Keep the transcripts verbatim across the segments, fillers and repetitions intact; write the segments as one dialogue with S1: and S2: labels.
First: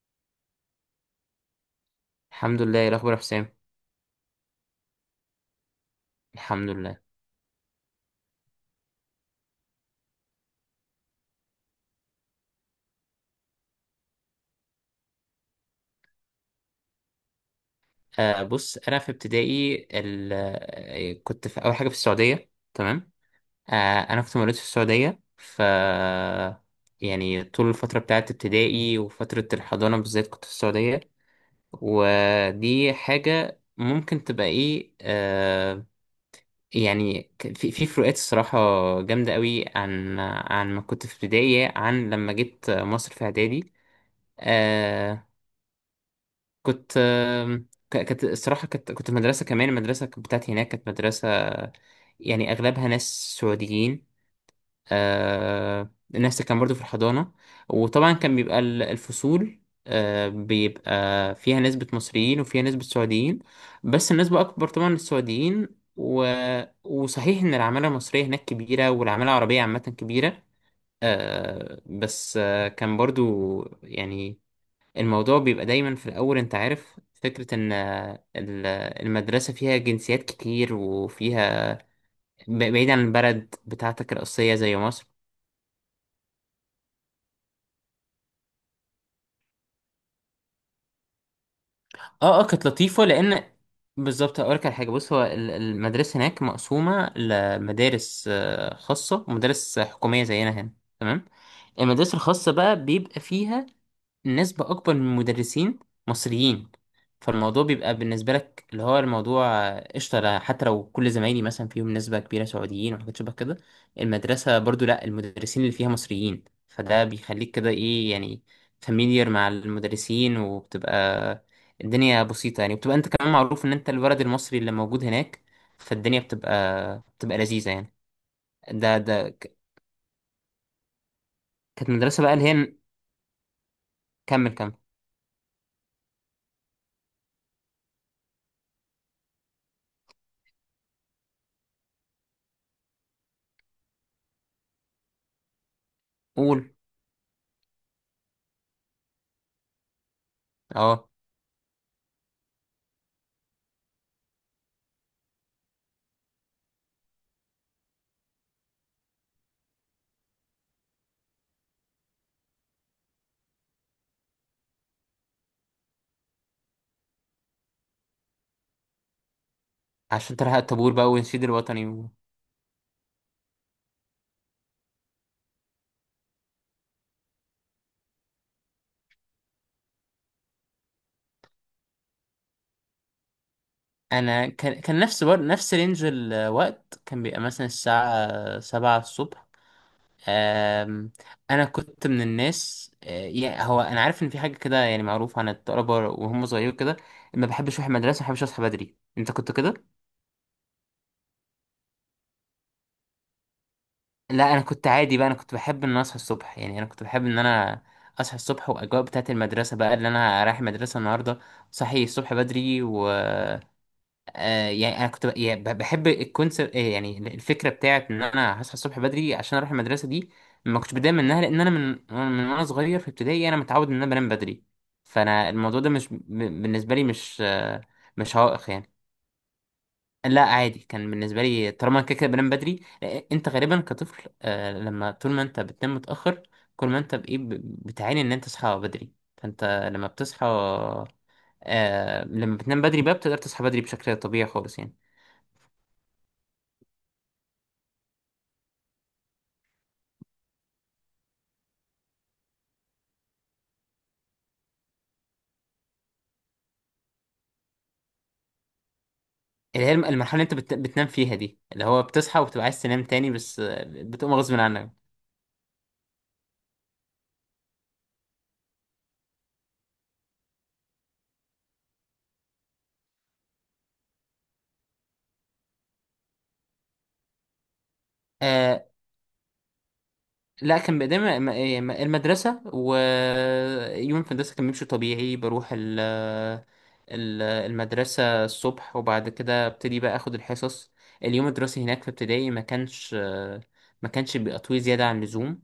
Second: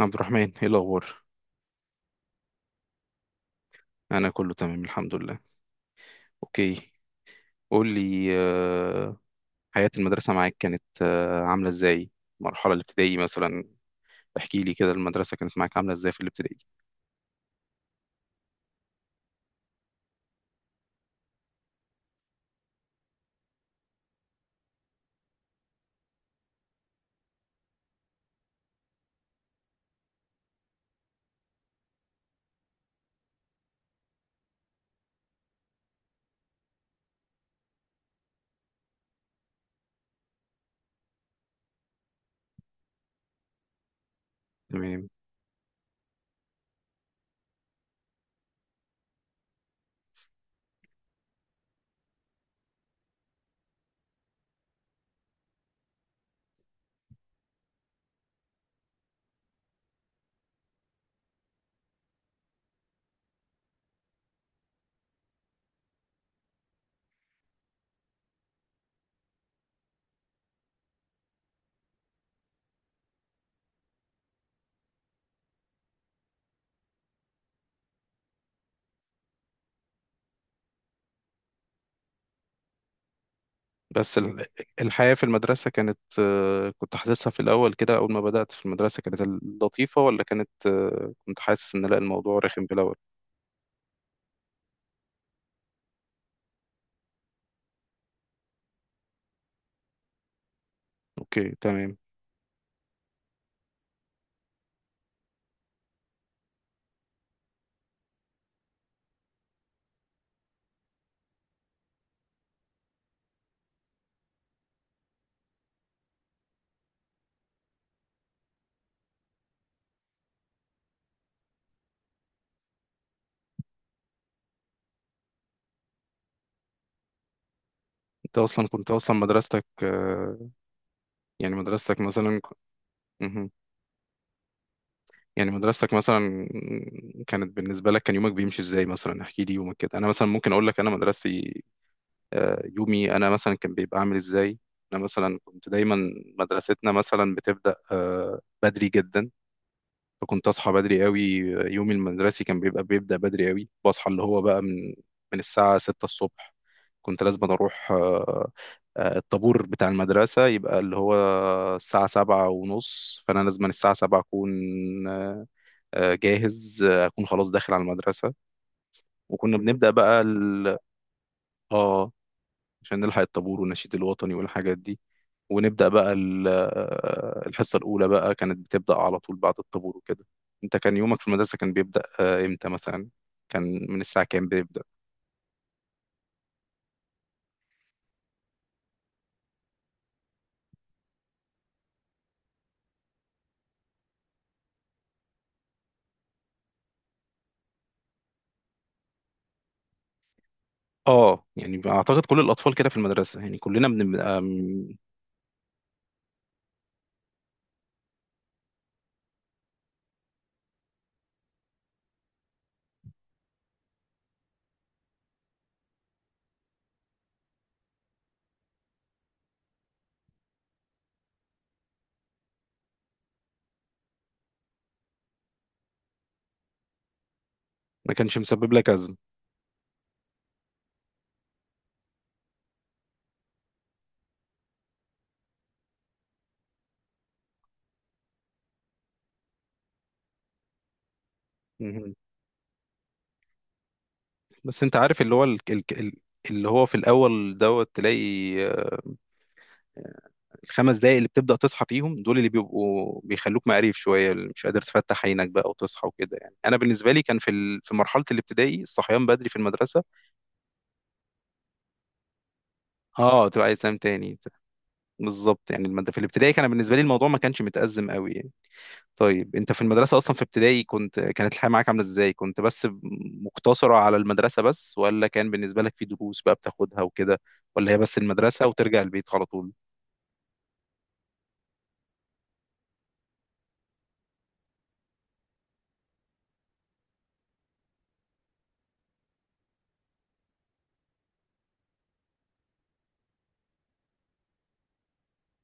S1: عبد الرحمن، ايه الاخبار؟
S2: الحمد لله، ايه الاخبار يا حسام؟
S1: انا كله تمام الحمد لله.
S2: الحمد
S1: اوكي.
S2: لله.
S1: قول لي، آه، حياة المدرسة معاك كانت آه، عاملة ازاي؟ المرحلة الابتدائية مثلا. احكي لي كده، المدرسة كانت معاك عاملة ازاي في الابتدائي؟
S2: آه بص، انا في ابتدائي ال... آه، كنت في اول حاجه في السعوديه. تمام. آه انا كنت مولود في السعوديه. ف يعني طول الفتره بتاعت ابتدائي وفتره الحضانه بالذات كنت في السعوديه. ودي حاجه ممكن تبقى ايه آه يعني ك- في في فروقات الصراحه جامده قوي عن عن ما كنت في ابتدائي، عن لما جيت مصر في اعدادي.
S1: تمام.
S2: آه، كنت آم، ك- كانت الصراحة كنت كنت في مدرسة. كمان المدرسة بتاعتي هناك كانت مدرسة يعني أغلبها ناس سعوديين. آه، الناس اللي كان برضو في الحضانة. وطبعا كان بيبقى ال- الفصول آه، بيبقى فيها نسبة مصريين وفيها نسبة سعوديين، بس النسبة أكبر طبعا للسعوديين و... وصحيح إن العمالة المصرية هناك كبيرة، والعمالة العربية عامة كبيرة. آه، بس آه، كان برضو يعني الموضوع بيبقى دايما في الأول. أنت عارف فكرة إن آه، ال- المدرسة فيها جنسيات كتير وفيها ب- بعيد عن البلد بتاعتك
S1: بس ال-
S2: الأصلية زي مصر.
S1: الحياة في المدرسة كانت، آه، كنت حاسسها في الاول كده، اول ما بدأت في المدرسة كانت لطيفة ولا كانت آه، كنت حاسس ان لا الموضوع
S2: اه اه،
S1: رخم
S2: كانت
S1: في الاول؟
S2: لطيفة، لأن بالظبط هقولك على حاجة. بص، هو ال- المدرسة هناك مقسومة لمدارس آه، خاصة ومدارس حكومية زينا هنا. تمام.
S1: اوكي تمام.
S2: المدارس الخاصة بقى بيبقى فيها نسبة أكبر من المدرسين مصريين فالموضوع بيبقى بالنسبة لك، اللي هو الموضوع آه، قشطة. لا- حتى لو كل زمايلي مثلا فيهم نسبة كبيرة سعوديين وحاجات شبه كده، المدرسة برضو لأ، المدرسين اللي فيها مصريين، فده بيخليك كده إيه يعني فاميليار مع المدرسين، وبتبقى الدنيا بسيطة يعني. بتبقى أنت كمان معروف إن أنت الولد المصري اللي موجود هناك، فالدنيا بتبقى بتبقى لذيذة يعني.
S1: انت اصلا كنت
S2: ده
S1: اصلا
S2: ده ك-
S1: مدرستك، آه، يعني
S2: كانت
S1: مدرستك
S2: مدرسة بقى
S1: مثلا،
S2: اللي هي… كمل كمل
S1: يعني مدرستك مثلا كانت بالنسبة لك، كان يومك بيمشي ازاي؟ مثلا احكي لي يومك كده. انا مثلا ممكن اقول لك انا مدرستي، آه، يومي انا مثلا كان بيبقى عامل ازاي. انا مثلا كنت دايما،
S2: قول.
S1: مدرستنا مثلا بتبدأ آه، بدري جدا، فكنت اصحى بدري
S2: اه،
S1: قوي. يومي المدرسي كان بيبقى بيبدأ بدري قوي، بصحى اللي هو بقى من من الساعة ستة الصبح. كنت لازم اروح، آه، آه، الطابور بتاع المدرسة يبقى اللي هو الساعة سبعة ونص، فأنا لازم الساعة سبعة أكون آه، آه، جاهز، آه، اكون خلاص داخل على المدرسه. وكنا بنبدا بقى
S2: عشان تلحق
S1: ال...
S2: الطابور بقى ونشيد الوطني و...
S1: اه، عشان نلحق الطابور والنشيد الوطني والحاجات دي، ونبدا بقى ال... آه، الحصه الاولى بقى كانت بتبدا على طول بعد الطابور وكده. انت كان يومك في المدرسه كان بيبدا آه، امتى مثلا؟ كان من الساعه كام
S2: انا كان
S1: بيبدا؟
S2: كان نفس بر... نفس رينج الوقت، كان بيبقى مثلا الساعة سبعة الصبح. أم... انا كنت من الناس أه، يعني، هو انا عارف ان في حاجة كده يعني معروفة عن الطلبة وهم صغيرين كده، ما بحبش اروح المدرسة، ما بحبش اصحى بدري. انت كنت كده؟
S1: اه، يعني اعتقد كل الاطفال كده في المدرسه، يعني كلنا بنبقى
S2: لا، انا كنت
S1: م-
S2: عادي بقى. انا كنت بحب ان أنا اصحى الصبح يعني. انا كنت بحب ان انا اصحى الصبح، واجواء بتاعت المدرسة بقى اللي انا رايح المدرسة النهاردة، صحي الصبح بدري و آه يعني انا كنت ب- يعني ب- بحب الكونسبت، يعني الفكره بتاعت ان انا هصحى الصبح بدري عشان اروح المدرسه دي. ما كنتش بتضايق منها، لان انا من من وانا صغير في ابتدائي انا متعود ان انا بنام بدري. فانا الموضوع ده مش ب- بالنسبه لي مش آه،
S1: ما
S2: مش
S1: كانش
S2: عائق
S1: مسبب لك
S2: يعني.
S1: ازمه.
S2: لا عادي، كان بالنسبه لي طالما انا كده كده بنام بدري. آه، انت غالبا كطفل، آه، لما طول ما انت بتنام متاخر، كل ما انت بايه ب- بتعاني ان انت تصحى بدري. فانت لما بتصحى،
S1: مهم.
S2: آه، لما بتنام بدري بقى بتقدر تصحى بدري بشكل طبيعي خالص
S1: بس انت
S2: يعني.
S1: عارف اللي هو ال... ال... ال- اللي هو في الاول دوت تلاقي الخمس دقايق اللي بتبدأ تصحى فيهم دول، اللي بيبقوا بيخلوك مقريف شوية، اللي مش قادر تفتح عينك بقى وتصحى وكده، يعني أنا بالنسبة لي كان في ال... في مرحلة الابتدائي الصحيان بدري في
S2: اللي هي
S1: المدرسة.
S2: الم- المرحلة اللي انت بت... بتنام فيها دي، اللي هو بتصحى وبتبقى عايز تنام تاني،
S1: اه،
S2: بس
S1: تبقى عايز
S2: آه،
S1: تنام
S2: بتقوم
S1: تاني.
S2: غصب عنك.
S1: بالظبط، يعني المد... في الابتدائي كان بالنسبة لي الموضوع ما كانش متأزم قوي يعني. طيب، أنت في المدرسة أصلا في ابتدائي كنت، كانت الحياة معاك عاملة إزاي؟ كنت بس مقتصرة على المدرسة بس، ولا كان بالنسبة لك في دروس بقى بتاخدها وكده، ولا هي بس المدرسة
S2: آه
S1: وترجع البيت على طول؟
S2: لا، كان بقدام الم- إيه، الم- المدرسة. ويوم في المدرسة كان بيمشي طبيعي، بروح ال... ال- المدرسة الصبح وبعد كده ابتدي بقى اخد الحصص. اليوم الدراسي هناك في ابتدائي ما كانش آه، ما كانش بيبقى طويل زيادة عن اللزوم.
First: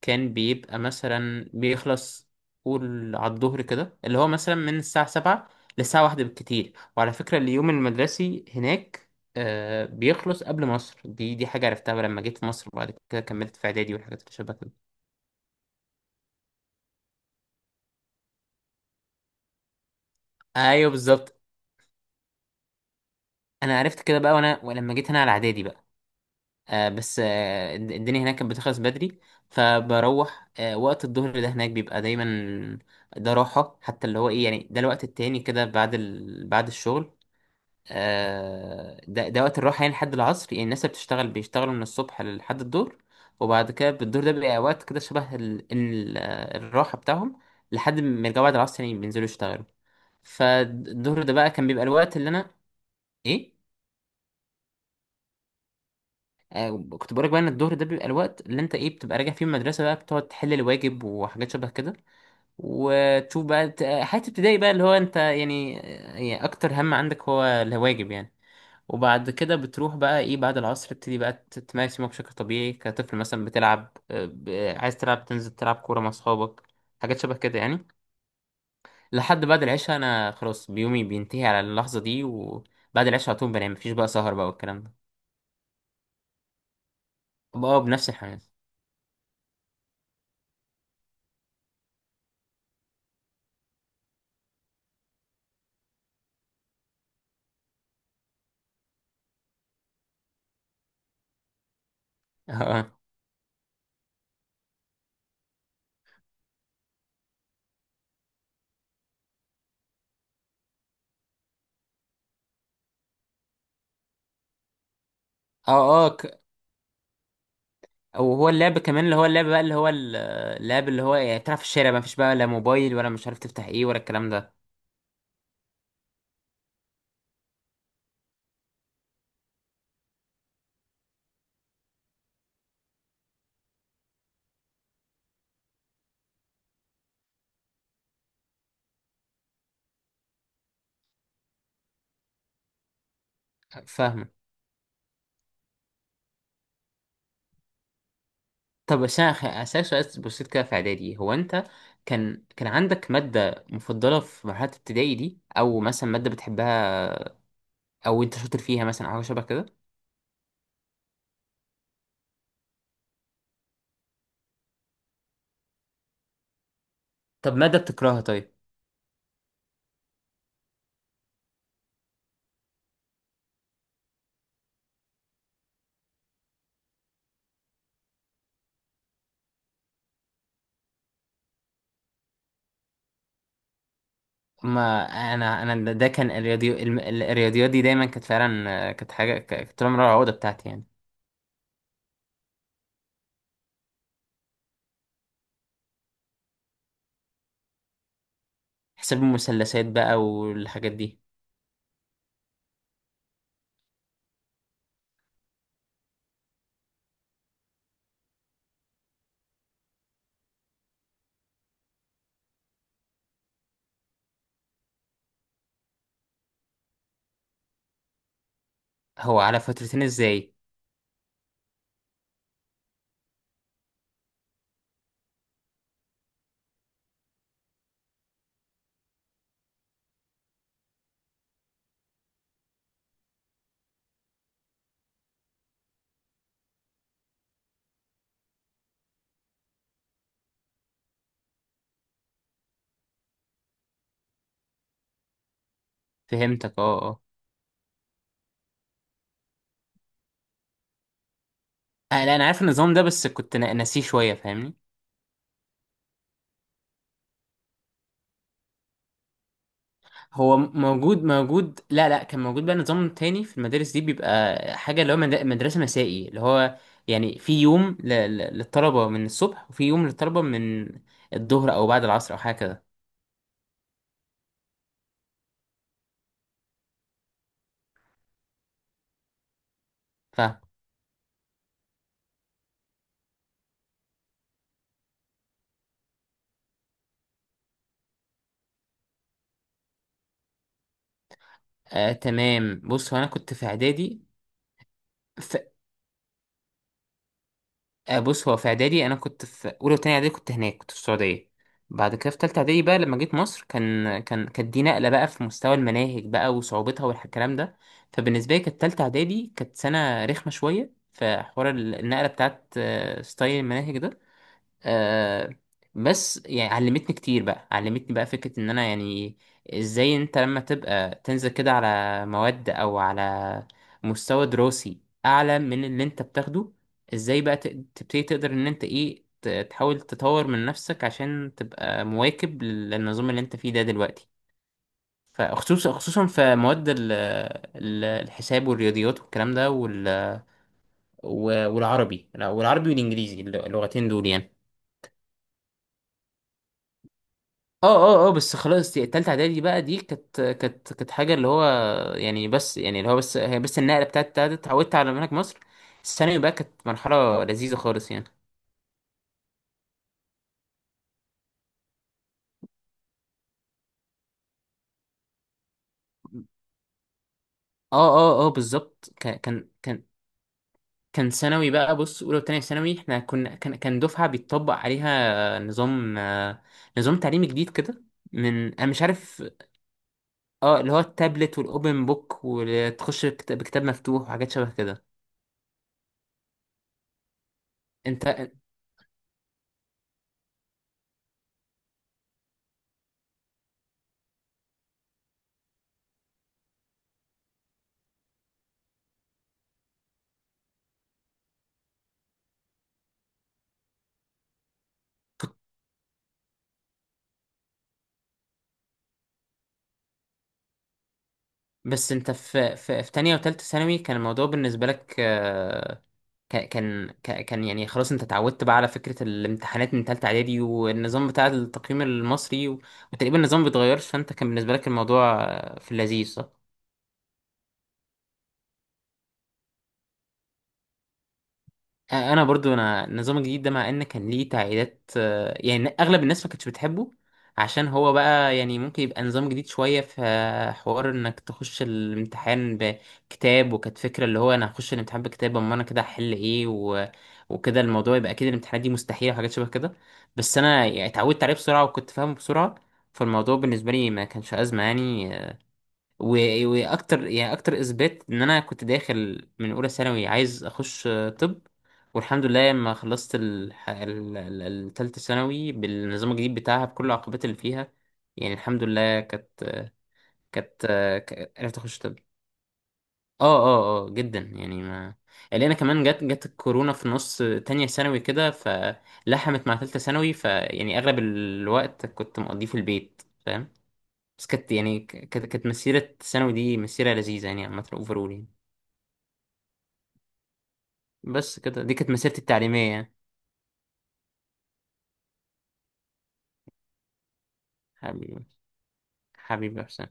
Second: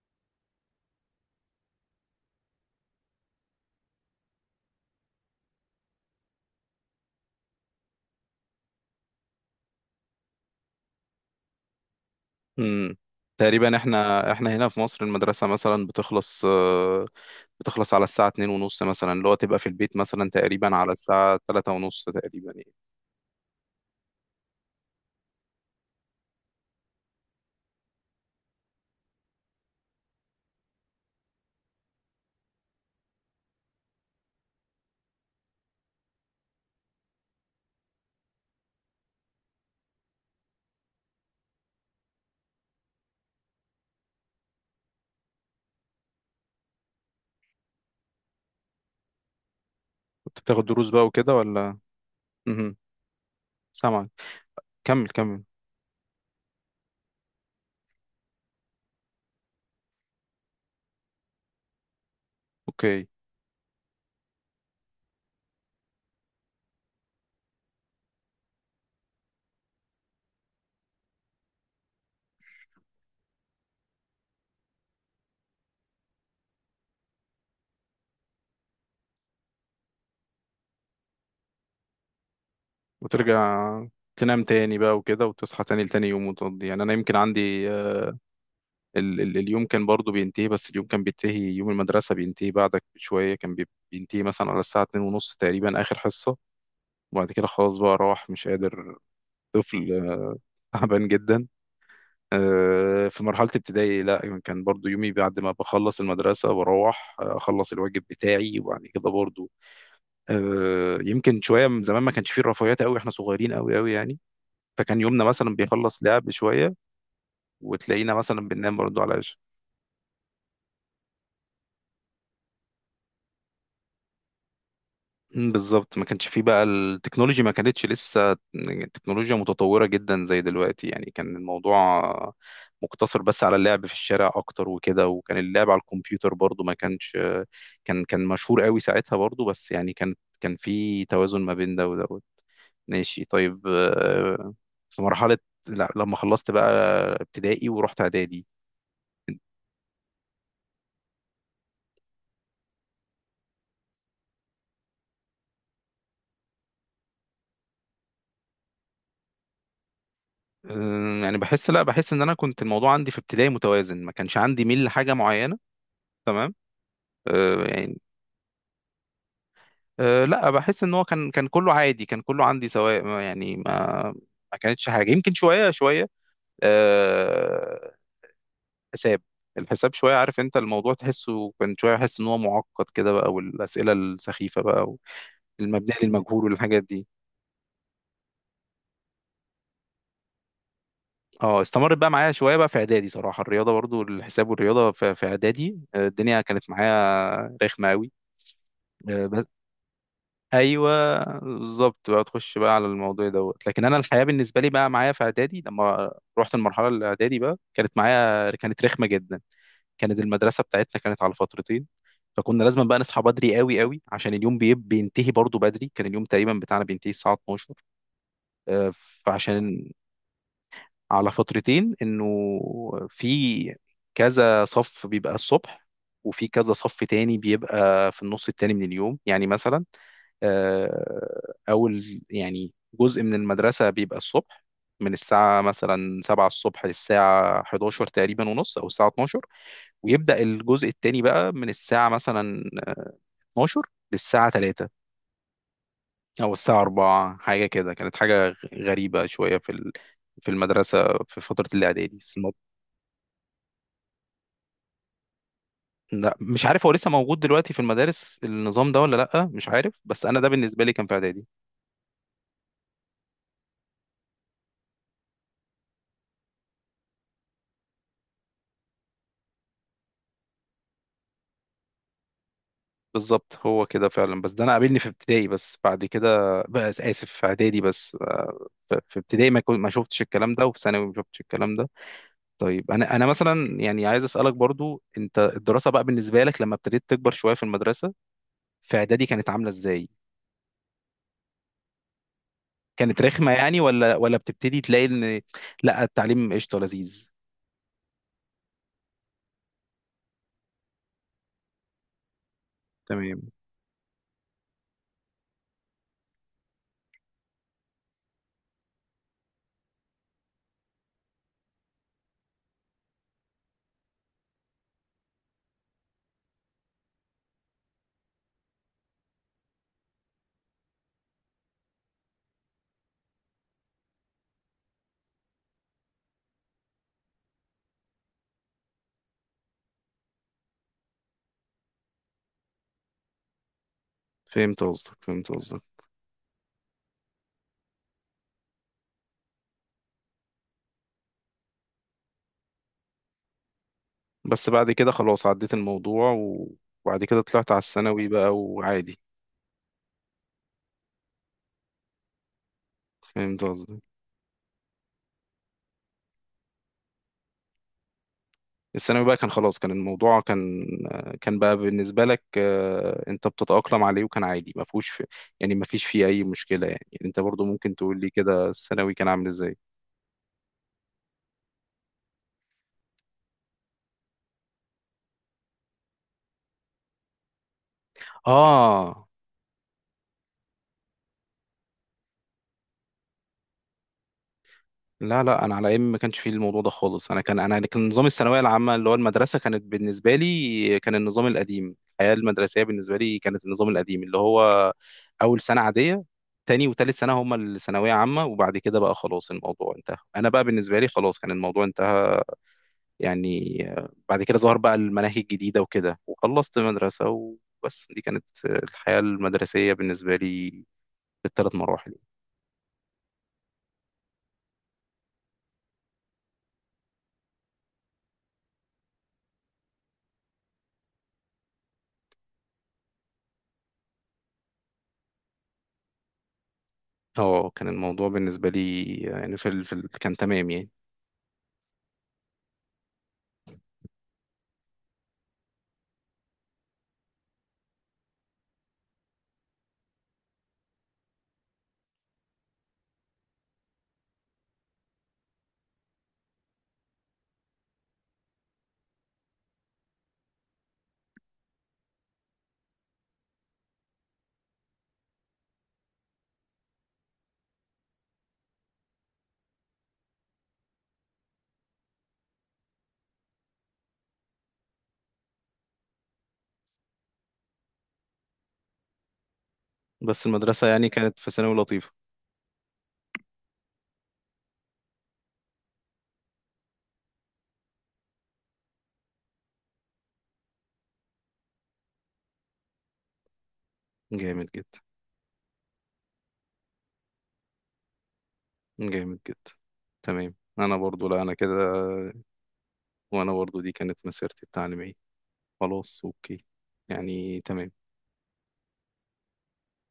S2: كان بيبقى مثلا بيخلص، قول على الظهر كده، اللي هو مثلا من الساعة سبعة للساعة واحدة بالكتير. وعلى فكرة اليوم المدرسي هناك آه بيخلص قبل مصر. دي دي حاجة عرفتها لما جيت في مصر،
S1: امم
S2: وبعد كده كملت في
S1: تقريبا،
S2: إعدادي والحاجات
S1: احنا
S2: اللي شبه
S1: احنا هنا
S2: كده.
S1: في مصر المدرسة مثلا بتخلص، آه، بتخلص على الساعة اتنين ونص مثلا، اللي هو تبقى في البيت مثلا تقريبا
S2: أيوه
S1: على
S2: بالظبط.
S1: الساعة تلاتة ونص تقريبا يعني.
S2: أنا عرفت كده بقى وأنا ولما جيت هنا على إعدادي بقى. آه بس آه الد- الدنيا هناك كانت بتخلص بدري. فبروح آه وقت الظهر ده هناك بيبقى دايما ده راحة حتى، اللي هو إيه يعني، ده الوقت التاني كده بعد ال... بعد الشغل. آه، ده ده وقت الراحة يعني لحد العصر. يعني الناس اللي بتشتغل بيشتغلوا من الصبح لحد الظهر، وبعد كده بالظهر ده بيبقى وقت كده شبه ال... ال... آه، الراحة بتاعهم، لحد ما يرجعوا بعد العصر يعني، بينزلوا يشتغلوا.
S1: كنت بتاخد دروس بقى
S2: فالظهر ده
S1: وكده
S2: بقى كان
S1: ولا؟
S2: بيبقى الوقت اللي أنا
S1: امم
S2: إيه.
S1: سامعك، كمل كمل.
S2: آه، كنت بقولك بقى إن الظهر ده بيبقى الوقت اللي أنت إيه بتبقى راجع فيه من المدرسة بقى، بتقعد تحل الواجب وحاجات شبه كده.
S1: اوكي.
S2: وتشوف بقى ت- حياة ابتدائي بقى، اللي هو أنت يعني، آه، يعني أكتر هم عندك هو الواجب يعني. وبعد كده بتروح بقى ايه، بعد العصر تبتدي بقى ت- تمارس يومك بشكل طبيعي كطفل، مثلا بتلعب، آه، ب- عايز تلعب، تنزل تلعب كورة مع اصحابك، حاجات شبه كده يعني. لحد بعد العشاء، انا خلاص بيومي بينتهي على اللحظة دي، وبعد العشاء على طول
S1: وترجع
S2: بنام. مفيش بقى سهر
S1: تنام
S2: بقى
S1: تاني
S2: والكلام ده.
S1: بقى وكده، وتصحى تاني لتاني يوم وتقضي. يعني انا يمكن عندي،
S2: بقى بنفس
S1: آه،
S2: الحماس.
S1: ال ال اليوم كان برضو بينتهي، بس اليوم كان بينتهي، يوم المدرسة بينتهي بعدك بشوية، كان بي- بينتهي مثلا على الساعة اتنين ونص تقريبا آخر حصة. وبعد كده خلاص بقى راح مش قادر، طفل تعبان جدا.
S2: اه اه
S1: آه، في مرحلة ابتدائي، لا كان برضو يومي بعد ما بخلص المدرسة بروح، آه، أخلص الواجب بتاعي، وبعد كده برضو، آه، يمكن شوية من زمان ما كانش فيه الرفاهيات قوي، احنا صغيرين قوي قوي يعني. فكان يومنا مثلا
S2: اه.
S1: بيخلص،
S2: آه،
S1: لعب
S2: ك-
S1: شوية وتلاقينا مثلا
S2: وهو
S1: بننام
S2: اللعب
S1: برضو
S2: كمان، اللي
S1: على،
S2: هو اللعب بقى اللي هو ال- اللعب، اللي هو يعني تلعب في الشارع بقى، مفيش بقى لا موبايل ولا مش عارف تفتح ايه ولا الكلام ده.
S1: مم، بالظبط ما كانش فيه بقى التكنولوجي، ما كانتش لسه تكنولوجيا متطورة جدا زي دلوقتي، يعني كان الموضوع مقتصر بس على اللعب في الشارع اكتر وكده. وكان اللعب على الكمبيوتر برضو ما كانش، كان كان مشهور قوي ساعتها برضو، بس يعني كان كان في توازن ما بين ده ودوت. ماشي طيب،
S2: فاهمه.
S1: آه، في مرحلة، لا لما خلصت بقى ابتدائي ورحت اعدادي،
S2: طب بس انا خ- هسألك سؤال بسيط كده في اعدادي. هو انت كان كان عندك مادة مفضلة في مرحلة ابتدائي دي، او مثلا مادة بتحبها او انت شاطر فيها مثلا او حاجة شبه كده؟
S1: آه، يعني بحس لا بحس ان انا كنت الموضوع عندي في ابتدائي متوازن، ما كانش عندي ميل لحاجة معينة. تمام.
S2: طب
S1: آه،
S2: مادة
S1: يعني
S2: بتكرهها؟ طيب.
S1: أه، لا بحس ان هو كان كان كله عادي، كان كله عندي سواء، ما- يعني ما ما كانتش حاجه، يمكن شويه شويه. أه، حساب. الحساب شويه، عارف انت الموضوع تحسه كان شويه، احس ان هو معقد كده بقى، والاسئله السخيفه بقى،
S2: ما انا انا ده
S1: المبنيه
S2: ده كان
S1: للمجهول والحاجات
S2: الرياضي الم-
S1: دي.
S2: الرياضيات دي دايما كانت فعلا، آه، كانت حاجة ك- كانت طول عمرها العقدة بتاعتي يعني.
S1: اه، استمرت بقى معايا شويه بقى في اعدادي، صراحه الرياضه برضو، الحساب والرياضه في في اعدادي، آه، الدنيا كانت معايا رخمه
S2: حساب
S1: قوي.
S2: المثلثات بقى والحاجات دي.
S1: ايوه، بالظبط بقى تخش بقى على الموضوع دوت. لكن انا الحياه بالنسبه لي بقى معايا في اعدادي، لما رحت المرحله الاعدادي بقى كانت معايا، كانت رخمه جدا. كانت المدرسه بتاعتنا كانت على فترتين، فكنا لازم بقى نصحى بدري قوي قوي، عشان اليوم بيب- بينتهي برضو بدري. كان اليوم تقريبا بتاعنا بينتهي الساعه اتناشر، آه،
S2: هو على
S1: فعشان
S2: فترتين ازاي؟
S1: على فترتين، انه في كذا صف بيبقى الصبح، وفي كذا صف تاني بيبقى في النص التاني من اليوم. يعني مثلا، آه، اول يعني جزء من المدرسة بيبقى الصبح، من الساعة مثلا سبعة الصبح للساعة احد عشر تقريبا ونص أو الساعة اتناشر، ويبدأ الجزء التاني بقى من الساعة مثلا اثنا عشر للساعة ثلاثة أو
S2: فهمتك،
S1: الساعة
S2: اه اه.
S1: أربعة، حاجة كده، كانت حاجة غريبة شوية في ال- في المدرسة، في فترة الإعدادي
S2: آه، لا
S1: بس.
S2: انا عارف النظام ده، بس كنت نا- ناسيه شوية. فاهمني.
S1: لا مش عارف، هو لسه موجود دلوقتي في المدارس النظام ده ولا لأ؟ مش عارف، بس أنا ده
S2: هو
S1: بالنسبة لي كان في
S2: موجود
S1: إعدادي.
S2: موجود. لا لا، كان موجود بقى نظام تاني في المدارس دي، بيبقى حاجة اللي هو مد- مدرسة مسائي، اللي هو يعني في يوم ل- ل- للطلبة من الصبح، وفي يوم للطلبة من الظهر أو بعد العصر أو حاجة كده.
S1: بالظبط، هو كده فعلا. بس ده أنا قابلني في ابتدائي بس، بعد كده، بس آسف، في إعدادي بس، آه، ف- في ابتدائي ما كنت ما شفتش الكلام
S2: فاهم.
S1: ده، وفي ثانوي ما شفتش الكلام ده. طيب، أنا أنا مثلا يعني عايز أسألك برضو، أنت الدراسة بقى بالنسبة لك لما ابتديت تكبر شوية في المدرسة في إعدادي، كانت عاملة إزاي؟
S2: آه تمام. بص هو
S1: كانت
S2: أنا
S1: رخمة
S2: كنت في
S1: يعني، ولا
S2: إعدادي،
S1: ولا بتبتدي تلاقي إن لأ التعليم قشطة لذيذ؟
S2: آه، بص هو في اعدادي انا كنت في اولى وتانية اعدادي كنت هناك، كنت في السعوديه. بعد كده في تالتة اعدادي بقى لما جيت
S1: تمام.
S2: مصر، كان كان كانت دي نقله بقى في مستوى المناهج بقى وصعوبتها والكلام ده. فبالنسبه لي كانت تالتة اعدادي كانت سنه رخمه شويه، في حوار ال- النقله بتاعت، آه، ستايل المناهج ده. آه بس يعني علمتني كتير بقى، علمتني بقى فكرة ان انا يعني ازاي انت لما تبقى تنزل كده على مواد او على مستوى دراسي اعلى من اللي انت بتاخده، ازاي بقى تق- تبتدي تقدر ان انت ايه ت- تحاول تطور من نفسك عشان تبقى مواكب لل- للنظام اللي انت فيه ده دلوقتي.
S1: فهمت قصدك، فهمت قصدك.
S2: فخصوصا خصوصا في مواد ال- ال- الحساب والرياضيات والكلام ده وال- و- والعربي. لا، والعربي والانجليزي، اللغتين دول يعني.
S1: بس بعد كده خلاص عديت الموضوع، وبعد كده طلعت على
S2: اه
S1: الثانوي
S2: اه اه.
S1: بقى
S2: بس خلاص دي-
S1: وعادي.
S2: التالتة اعدادي بقى دي كانت كانت كانت حاجة اللي هو يعني، بس يعني اللي هو بس هي
S1: فهمت
S2: بس
S1: قصدي.
S2: النقلة بتاعت بتاعت اتعودت على منهج مصر. الثانوي بقى كانت مرحلة لذيذة خالص يعني.
S1: الثانوي بقى كان خلاص، كان الموضوع كان، كان بقى بالنسبة لك، آه، انت بتتأقلم عليه وكان عادي، ما فيهوش في، يعني ما فيش فيه اي مشكلة يعني يعني انت برضو ممكن
S2: اه
S1: تقول لي
S2: اه اه،
S1: كده
S2: بالظبط.
S1: الثانوي كان
S2: كان
S1: عامل
S2: كان
S1: ازاي؟
S2: كان كان ثانوي بقى. بص، اولى وتانية ثانوي احنا كنا كان كان دفعة بيتطبق عليها نظام، آه، نظام تعليمي جديد كده من، انا مش
S1: اه،
S2: عارف. اه، اللي هو التابلت والاوبن بوك، وتخش بكت- بكتاب مفتوح وحاجات شبه كده.
S1: لا لا، انا على ايام ما كانش فيه الموضوع ده خالص. انا كان، انا كان نظام
S2: انت.
S1: الثانويه العامه، اللي هو المدرسه كانت بالنسبه لي كان النظام القديم. الحياه المدرسيه بالنسبه لي كانت النظام القديم، اللي هو اول سنه عاديه، تاني وتالت سنه هما الثانويه عامه، وبعد كده بقى خلاص الموضوع انتهى. انا بقى بالنسبه لي خلاص كان الموضوع انتهى. يعني، آه، بعد كده ظهر بقى المناهج الجديده وكده، وخلصت مدرسه وبس. دي كانت آه، الحياه المدرسيه بالنسبه لي بالثلاث
S2: بس
S1: مراحل.
S2: انت في في، في تانية وتالتة ثانوي كان الموضوع بالنسبة لك آه، ك- كان ك- كان يعني، خلاص انت اتعودت بقى على فكرة الامتحانات من تالتة اعدادي والنظام بتاع التقييم المصري و- وتقريبا النظام بيتغيرش، فانت كان بالنسبة لك الموضوع آه، في اللذيذ صح؟
S1: اه، كان الموضوع بالنسبه لي، آه، يعني في ال... في ال... كان تمام يعني.
S2: آه، انا برضو انا النظام الجديد ده مع ان كان ليه تعقيدات، آه، يعني اغلب الناس ما كانتش بتحبه عشان هو بقى يعني ممكن يبقى نظام جديد شوية، في آه، حوار انك تخش الامتحان بكتاب. وكانت فكرة اللي هو انا هخش الامتحان بكتاب، اما انا كده هحل ايه و... وكده، الموضوع يبقى اكيد الامتحانات دي مستحيلة وحاجات شبه كده. بس انا يعني اتعودت عليه بسرعة وكنت فاهمه بسرعة، فالموضوع بالنسبة لي ما كانش أزمة يعني. و- واكتر يعني اكتر اثبات ان انا كنت داخل من اولى ثانوي عايز اخش آه، طب. والحمد لله، لما خلصت الح- ال- ال- التالتة ثانوي بالنظام الجديد بتاعها بكل العقبات اللي فيها، يعني الحمد لله كانت
S1: بس
S2: كانت
S1: المدرسة يعني
S2: آه،
S1: كانت في
S2: ك-
S1: ثانوي
S2: عرفت اخش
S1: لطيفة.
S2: طب. اه اه اه، جدا يعني. ما اللي انا كمان جت جت الكورونا في نص تانية ثانوي كده، فلحمت مع تالتة ثانوي. فيعني اغلب الوقت كنت مقضيه في البيت، فاهم. بس
S1: جامد
S2: كانت يعني
S1: جدا.
S2: ك- كانت كانت مسيرة ثانوي دي مسيرة لذيذة يعني عامة، اوفرول يعني.
S1: جامد جدا. تمام، انا برضو، لا انا
S2: بس
S1: كده.
S2: كده، دي كانت مسيرتي التعليمية يعني.
S1: وانا برضو دي كانت مسيرتي التعليمية. خلاص اوكي، يعني تمام.
S2: حبيبي. حبيبي يا حسام.